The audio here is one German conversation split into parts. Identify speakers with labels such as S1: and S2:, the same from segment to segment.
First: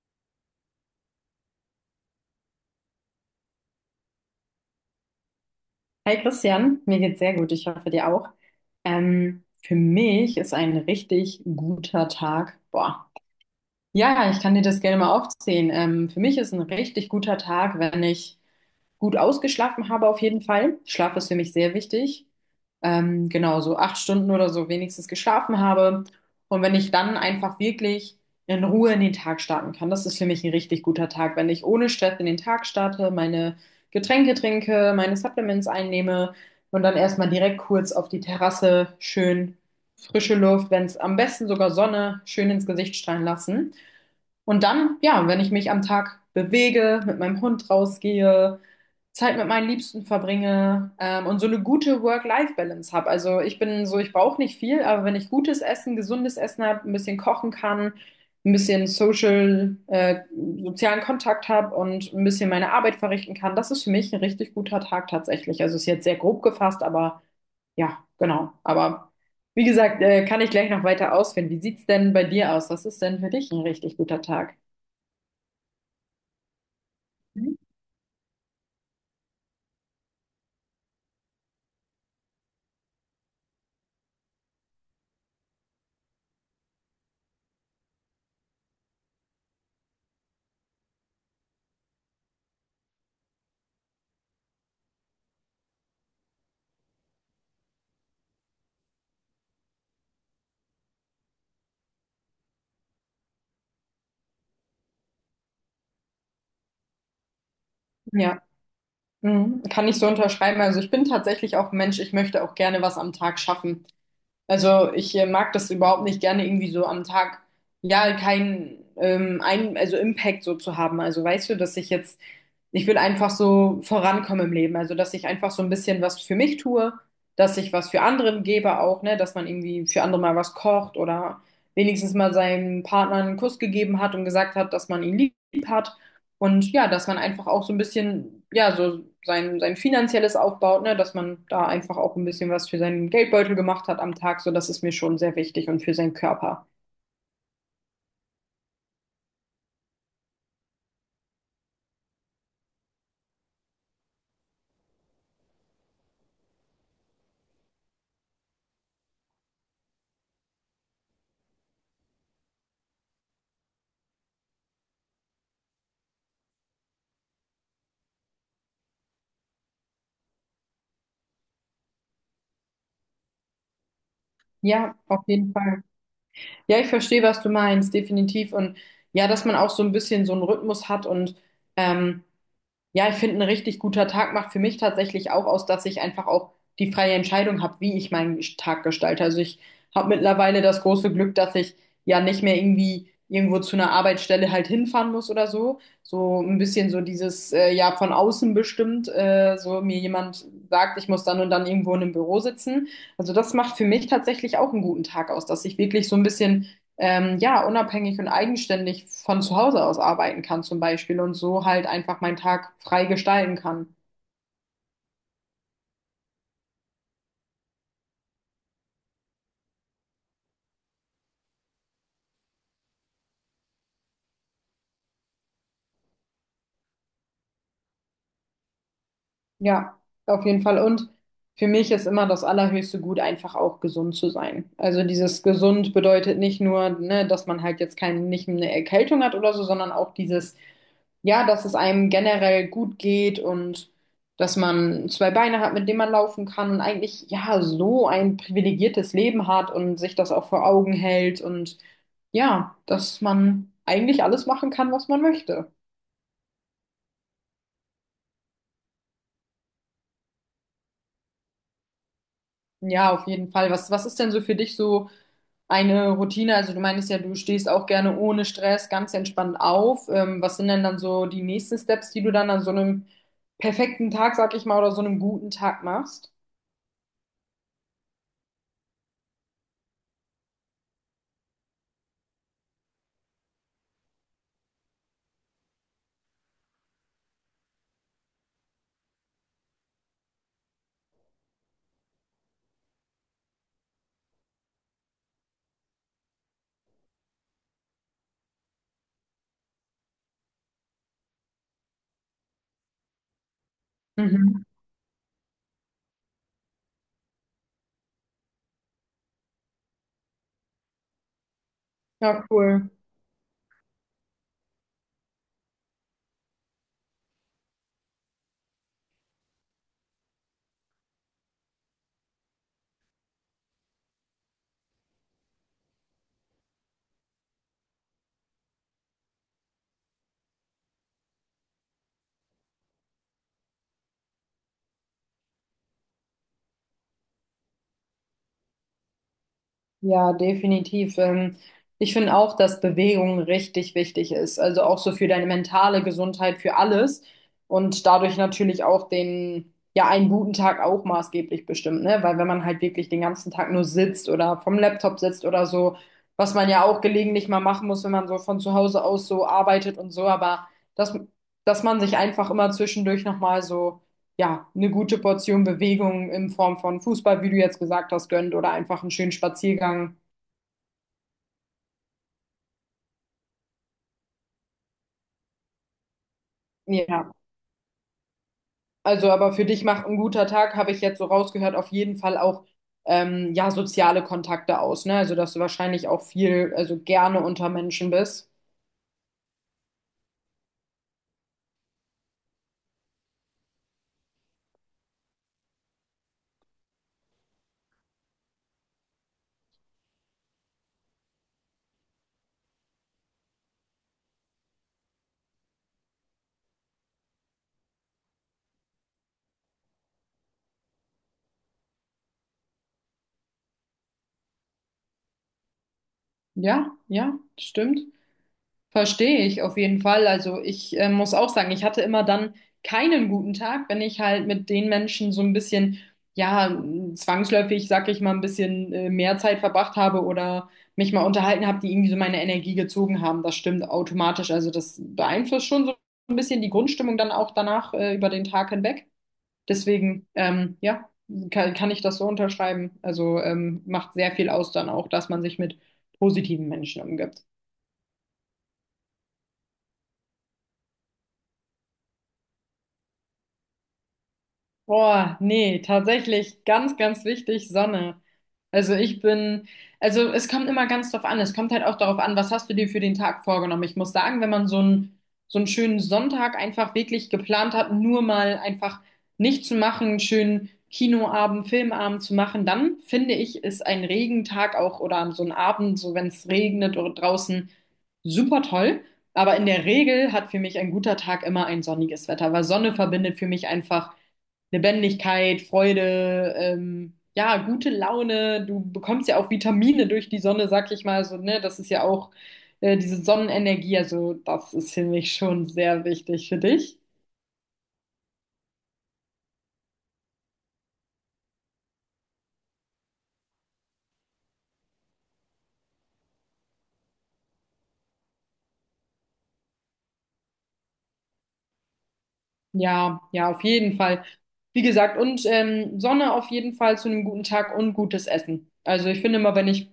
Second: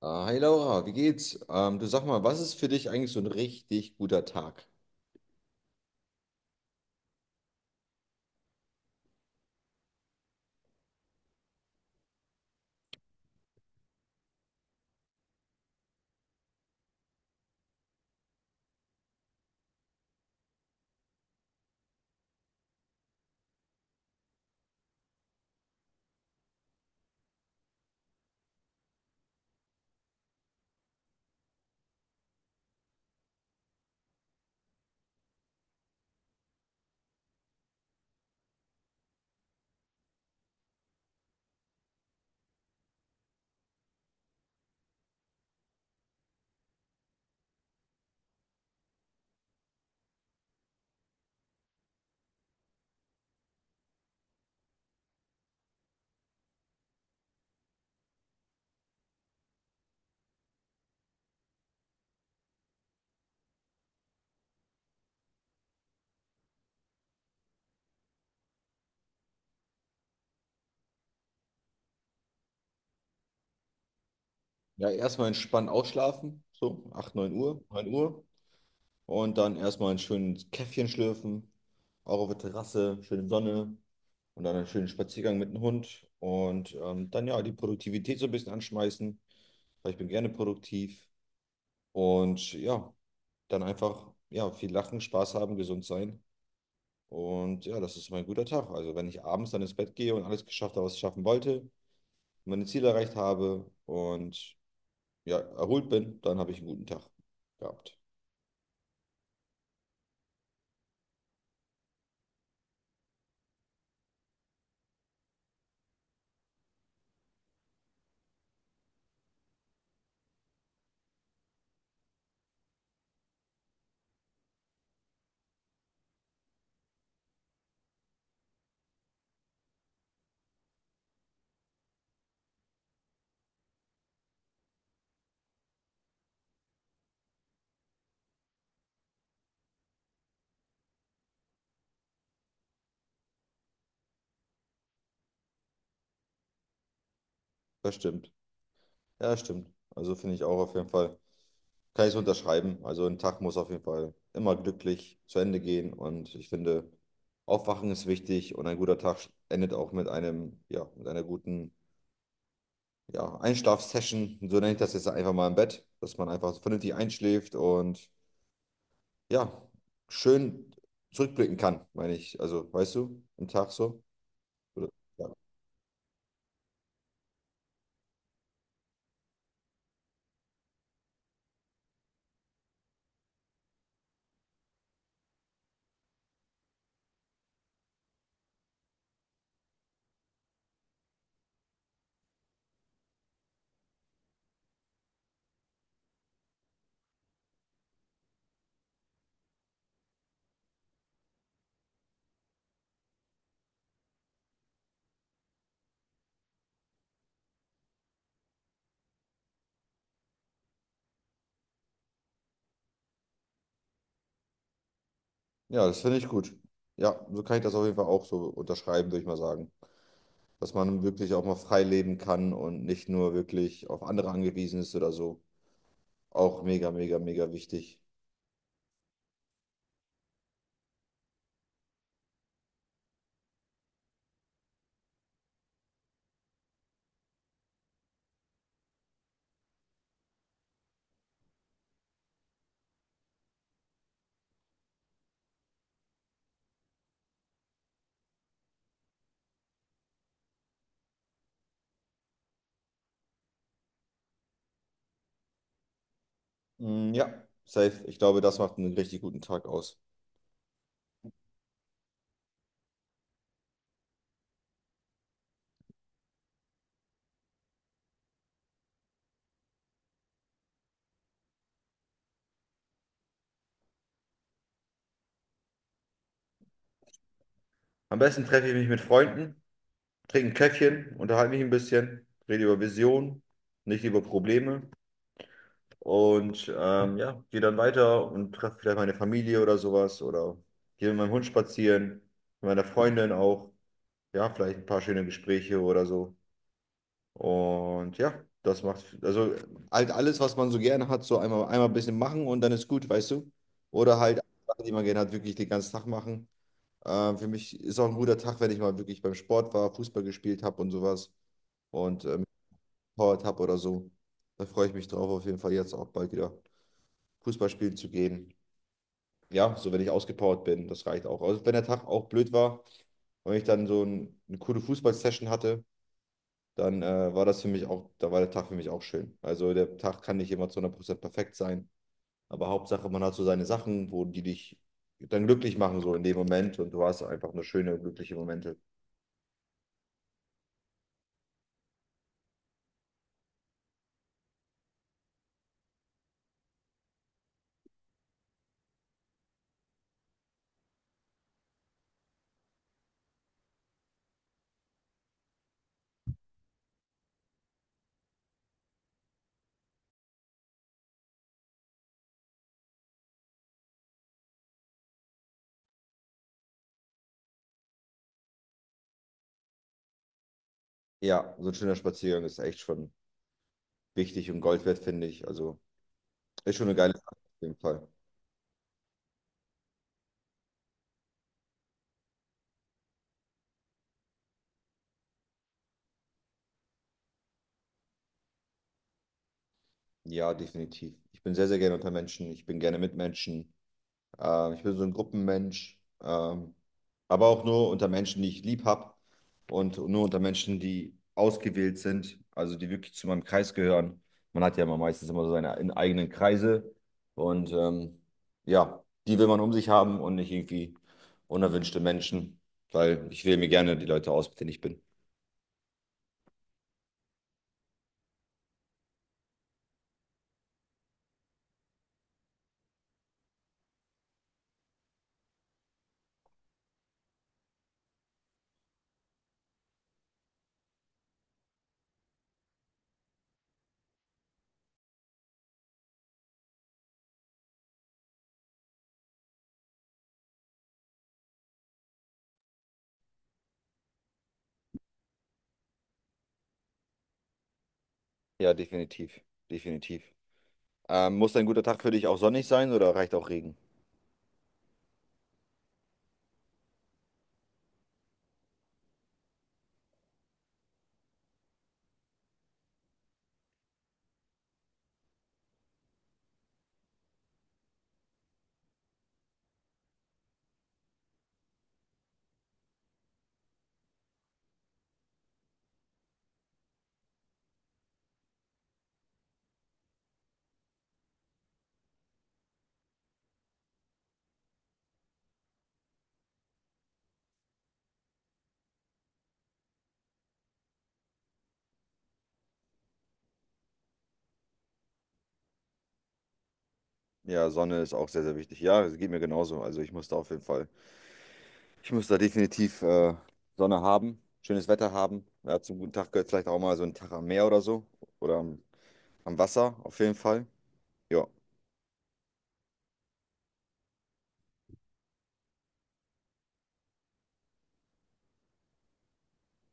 S1: Ah, hi Laura, wie geht's? Du sag mal, was ist für dich eigentlich so ein richtig guter Tag?
S2: Hi Christian, mir geht's sehr gut, ich hoffe dir auch. Für mich ist ein richtig guter Tag. Boah. Ja, ich kann dir das gerne mal aufzählen. Für mich ist ein richtig guter Tag, wenn ich gut ausgeschlafen habe auf jeden Fall. Schlaf ist für mich sehr wichtig. Genau, so acht Stunden oder so wenigstens geschlafen habe. Und wenn ich dann einfach wirklich in Ruhe in den Tag starten kann, das ist für mich ein richtig guter Tag. Wenn ich ohne Stress in den Tag starte, meine Getränke trinke, meine Supplements einnehme und dann erstmal direkt kurz auf die Terrasse schön frische Luft, wenn es am besten sogar Sonne schön ins Gesicht strahlen lassen. Und dann, ja, wenn ich mich am Tag bewege, mit meinem Hund rausgehe, Zeit mit meinen Liebsten verbringe, und so eine gute Work-Life-Balance habe. Also ich bin so, ich brauche nicht viel, aber wenn ich gutes Essen, gesundes Essen habe, ein bisschen kochen kann, ein bisschen Social, sozialen Kontakt habe und ein bisschen meine Arbeit verrichten kann, das ist für mich ein richtig guter Tag tatsächlich. Also ist jetzt sehr grob gefasst, aber ja, genau. Aber wie gesagt, kann ich gleich noch weiter ausführen. Wie sieht's denn bei dir aus? Was ist denn für dich ein richtig guter Tag?
S1: Ja, erstmal entspannt ausschlafen, so 8 9
S2: Mhm.
S1: Uhr, 9 Uhr. Und dann erstmal ein schönes Käffchen schlürfen, auch auf der Terrasse, schöne Sonne und dann einen schönen Spaziergang mit dem Hund. Und dann ja, die Produktivität so ein bisschen anschmeißen, weil ich bin gerne produktiv. Und ja, dann einfach ja, viel lachen, Spaß haben, gesund sein. Und ja, das ist mein guter Tag. Also wenn ich abends dann ins Bett gehe und alles geschafft habe, was ich schaffen wollte, meine Ziele erreicht habe und ja, erholt bin, dann habe ich einen guten Tag gehabt.
S2: Ja, mhm. Kann ich so unterschreiben. Also ich bin tatsächlich auch ein Mensch, ich möchte auch gerne was am Tag schaffen. Also ich mag das überhaupt nicht gerne irgendwie so am Tag, ja, kein, ein, also Impact so zu haben. Also weißt du, dass ich jetzt, ich will einfach so vorankommen im Leben. Also dass ich einfach so ein bisschen was für mich tue, dass ich was für anderen gebe auch, ne, dass man irgendwie für andere mal was kocht oder wenigstens mal seinem Partner einen Kuss gegeben hat und gesagt hat, dass man ihn lieb hat. Und ja, dass man einfach auch so ein bisschen, ja, so sein, sein finanzielles aufbaut, ne, dass man da einfach auch ein bisschen was für seinen Geldbeutel gemacht hat am Tag, so das ist mir schon sehr wichtig und für seinen Körper.
S1: Das stimmt. Ja, das stimmt. Also finde ich auch auf jeden Fall, kann ich es unterschreiben. Also ein Tag muss auf jeden Fall immer glücklich zu Ende gehen und ich finde, Aufwachen ist wichtig und ein guter Tag endet auch mit einem, ja, mit einer guten, ja, Einschlafsession. So nenne ich das jetzt einfach mal im Bett, dass man einfach vernünftig einschläft und ja, schön zurückblicken kann, meine ich. Also, weißt du, im Tag so. Oder,
S2: Ja, auf
S1: ja.
S2: jeden Fall. Ja, ich verstehe, was du meinst, definitiv. Und ja, dass man auch so ein bisschen so einen Rhythmus hat und ähm, ja, ich finde, ein richtig guter Tag macht für mich tatsächlich auch aus, dass ich einfach auch die freie Entscheidung habe, wie ich meinen Tag gestalte. Also ich habe mittlerweile das große Glück, dass ich ja nicht mehr irgendwie irgendwo zu einer Arbeitsstelle halt hinfahren muss oder so. So ein bisschen so dieses, ja, von außen bestimmt, so mir jemand sagt, ich muss dann und dann irgendwo in einem Büro sitzen. Also das macht für mich tatsächlich auch einen guten Tag aus, dass ich wirklich so ein bisschen ja, unabhängig und eigenständig von zu Hause aus arbeiten kann zum Beispiel und so halt einfach meinen Tag frei gestalten kann.
S1: Ja, das finde ich gut. Ja, so kann ich das auf jeden Fall auch so unterschreiben, würde ich mal sagen. Dass man wirklich auch mal frei leben kann und nicht nur wirklich auf andere angewiesen ist oder so. Auch mega, mega, mega wichtig.
S2: Ja, auf jeden Fall. Und für mich ist immer das allerhöchste Gut, einfach auch gesund zu sein. Also dieses gesund bedeutet nicht nur, ne, dass man halt jetzt keine, nicht eine Erkältung hat oder so, sondern auch dieses, ja, dass es einem generell gut geht und dass man zwei Beine hat, mit denen man laufen kann und eigentlich, ja, so ein privilegiertes Leben hat und sich das auch vor Augen hält und ja, dass man eigentlich alles machen kann, was man möchte.
S1: Mm, ja, safe. Ich glaube, das macht einen richtig guten Tag aus.
S2: Ja, auf jeden Fall. Was ist denn so für dich so eine Routine? Also du meinst ja, du stehst auch gerne ohne Stress ganz entspannt auf. Was sind denn dann so die nächsten Steps, die du dann an so einem perfekten Tag, sag ich mal, oder so einem guten Tag machst?
S1: Am besten treffe ich mich mit Freunden, trinke ein Käffchen, unterhalte mich ein bisschen, rede über Visionen, nicht über Probleme. Und ja, gehe dann weiter und treffe vielleicht meine Familie oder sowas oder gehe mit meinem Hund spazieren, mit meiner Freundin auch. Ja, vielleicht ein paar schöne Gespräche oder so. Und ja, das macht, also halt alles, was man so gerne hat, so einmal, einmal ein bisschen machen und dann ist gut, weißt du? Oder halt
S2: Mhm.
S1: Sachen, die man gerne hat, wirklich den ganzen Tag machen. Für mich ist auch ein guter Tag, wenn ich mal wirklich beim Sport war, Fußball gespielt habe und sowas und
S2: Ja, cool.
S1: gepowert habe oder so. Da freue ich mich drauf, auf jeden Fall jetzt auch bald wieder Fußball spielen zu gehen. Ja, so wenn ich ausgepowert bin, das reicht auch. Also wenn der Tag auch blöd war und ich dann eine coole Fußballsession hatte, dann war das für mich auch, da war der Tag für mich auch schön. Also der Tag kann nicht immer zu 100% perfekt sein, aber Hauptsache, man hat so seine Sachen, wo die dich dann glücklich machen, so in dem Moment und du hast einfach nur schöne, glückliche Momente.
S2: Ja, definitiv. Ich finde auch, dass Bewegung richtig wichtig ist. Also auch so für deine mentale Gesundheit, für alles. Und dadurch natürlich auch den, ja, einen guten Tag auch maßgeblich bestimmt, ne? Weil wenn man halt wirklich den ganzen Tag nur sitzt oder vom Laptop sitzt oder so, was man ja auch gelegentlich mal machen muss, wenn man so von zu Hause aus so arbeitet und so, aber dass, dass man sich einfach immer zwischendurch nochmal so ja, eine gute Portion Bewegung in Form von Fußball, wie du jetzt gesagt hast, gönnt oder einfach einen schönen Spaziergang.
S1: Ja, so ein schöner Spaziergang ist echt schon wichtig und Gold wert, finde ich. Also ist schon eine geile
S2: Ja,
S1: Sache auf jeden Fall.
S2: also aber für dich macht ein guter Tag, habe ich jetzt so rausgehört, auf jeden Fall auch ja, soziale Kontakte aus, ne? Also dass du wahrscheinlich auch viel, also gerne unter Menschen bist.
S1: Ja, definitiv. Ich bin sehr, sehr gerne unter Menschen. Ich bin gerne mit Menschen. Ich bin so ein Gruppenmensch, aber auch nur unter Menschen, die ich lieb habe und nur unter Menschen, die ausgewählt sind, also die wirklich zu meinem Kreis gehören. Man hat ja immer meistens immer so seine eigenen Kreise und ja, die will man um sich haben und nicht irgendwie unerwünschte Menschen, weil ich wähle mir gerne die Leute aus, mit denen ich bin.
S2: Ja, stimmt. Verstehe ich auf jeden Fall. Also ich muss auch sagen, ich hatte immer dann keinen guten Tag, wenn ich halt mit den Menschen so ein bisschen, ja, zwangsläufig, sag ich mal, ein bisschen mehr Zeit verbracht habe oder mich mal unterhalten habe, die irgendwie so meine Energie gezogen haben. Das stimmt automatisch. Also das beeinflusst schon so ein bisschen die Grundstimmung dann auch danach über den Tag hinweg. Deswegen, ja, kann ich das so unterschreiben. Also macht sehr viel aus dann auch, dass man sich mit positiven Menschen umgibt.
S1: Ja, definitiv, definitiv. Muss ein guter Tag für dich auch sonnig sein oder reicht auch Regen?
S2: Boah, nee, tatsächlich ganz, ganz wichtig, Sonne. Also ich bin, also es kommt immer ganz drauf an. Es kommt halt auch darauf an, was hast du dir für den Tag vorgenommen. Ich muss sagen, wenn man so einen schönen Sonntag einfach wirklich geplant hat, nur mal einfach nichts zu machen, einen schönen Kinoabend, Filmabend zu machen, dann finde ich, ist ein Regentag auch oder so ein Abend, so wenn es regnet oder draußen, super toll. Aber in der Regel hat für mich ein guter Tag immer ein sonniges Wetter, weil Sonne verbindet für mich einfach. Lebendigkeit, Freude, ja, gute Laune. Du bekommst ja auch Vitamine durch die Sonne, sag ich mal so, ne? Das ist ja auch diese Sonnenenergie, also das ist für mich schon sehr wichtig für dich.
S1: Ja, Sonne ist auch sehr, sehr wichtig. Ja, es geht mir genauso. Also ich muss da auf jeden Fall. Ich muss da definitiv Sonne haben, schönes Wetter haben. Ja, zum guten Tag gehört vielleicht auch mal so ein Tag am Meer oder so. Oder am Wasser auf jeden Fall. Ja,
S2: Ja, auf jeden Fall. Wie gesagt, und Sonne auf jeden Fall zu einem guten Tag und gutes Essen. Also ich finde immer, wenn ich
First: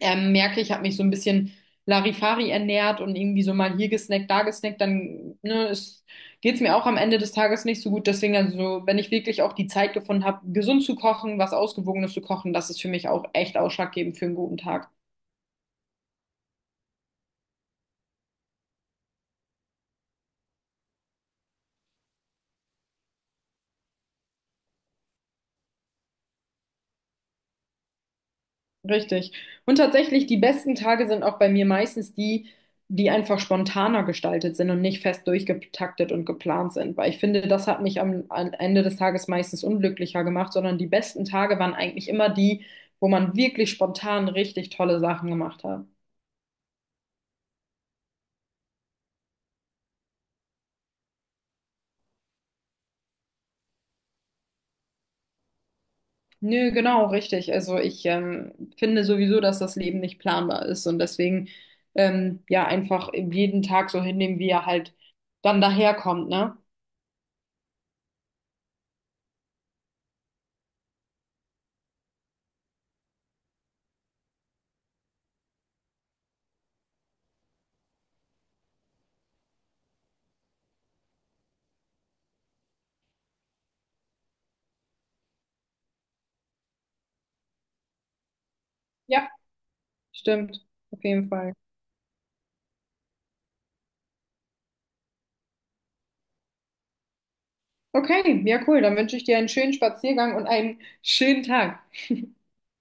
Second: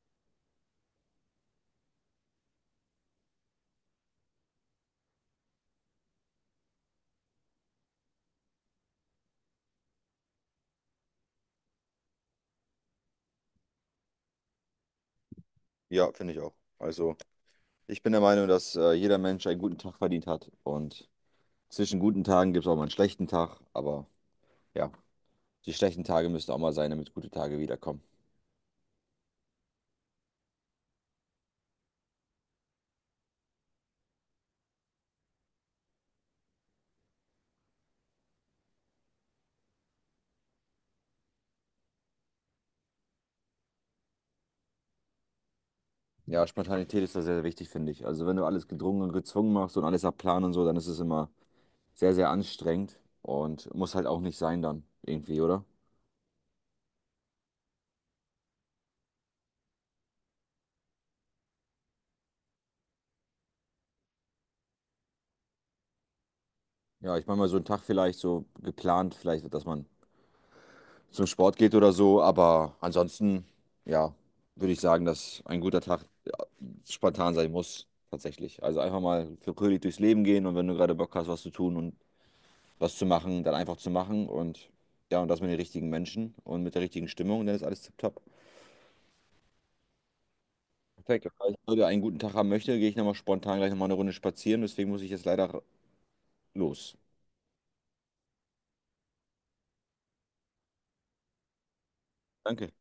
S2: merke, ich habe mich so ein bisschen Larifari ernährt und irgendwie so mal hier gesnackt, da gesnackt, dann ne, es, geht's mir auch am Ende des Tages nicht so gut. Deswegen, also, wenn ich wirklich auch die Zeit gefunden habe, gesund zu kochen, was Ausgewogenes zu kochen, das ist für mich auch echt ausschlaggebend für einen guten Tag.
S1: ja, finde ich auch. Also ich bin der Meinung, dass jeder Mensch einen guten Tag verdient hat. Und zwischen guten Tagen gibt es auch mal einen schlechten Tag. Aber ja, die schlechten Tage müssen auch mal sein, damit gute Tage wiederkommen.
S2: Richtig. Und tatsächlich, die besten Tage sind auch bei mir meistens die, die einfach spontaner gestaltet sind und nicht fest durchgetaktet und geplant sind. Weil ich finde, das hat mich am Ende des Tages meistens unglücklicher gemacht, sondern die besten Tage waren eigentlich immer die, wo man wirklich spontan richtig tolle Sachen gemacht hat.
S1: Ja, Spontanität ist da sehr, sehr wichtig, finde ich. Also wenn du alles gedrungen und gezwungen machst und alles nach Plan und so, dann ist es immer sehr, sehr anstrengend und muss halt auch nicht sein dann irgendwie, oder?
S2: Nö, genau, richtig. Also ich finde sowieso, dass das Leben nicht planbar ist und deswegen ja einfach jeden Tag so hinnehmen, wie er halt dann daherkommt, ne?
S1: Ja, ich meine mal so einen Tag vielleicht so geplant, vielleicht, dass man zum Sport geht oder so, aber ansonsten, ja, würde ich sagen, dass ein guter Tag ja, spontan sein muss, tatsächlich. Also einfach mal für fröhlich durchs Leben gehen und wenn du gerade Bock hast, was zu tun und was zu machen, dann einfach zu machen und ja, und das mit den richtigen Menschen und mit der richtigen Stimmung, dann ist alles tipptopp.
S2: Ja, stimmt. Auf
S1: Perfekt.
S2: jeden
S1: Falls
S2: Fall.
S1: ich heute einen guten Tag haben möchte, gehe ich nochmal spontan gleich nochmal eine Runde spazieren, deswegen muss ich jetzt leider los.
S2: Okay, ja cool. Dann wünsche ich dir einen schönen Spaziergang und einen schönen Tag.
S1: Danke.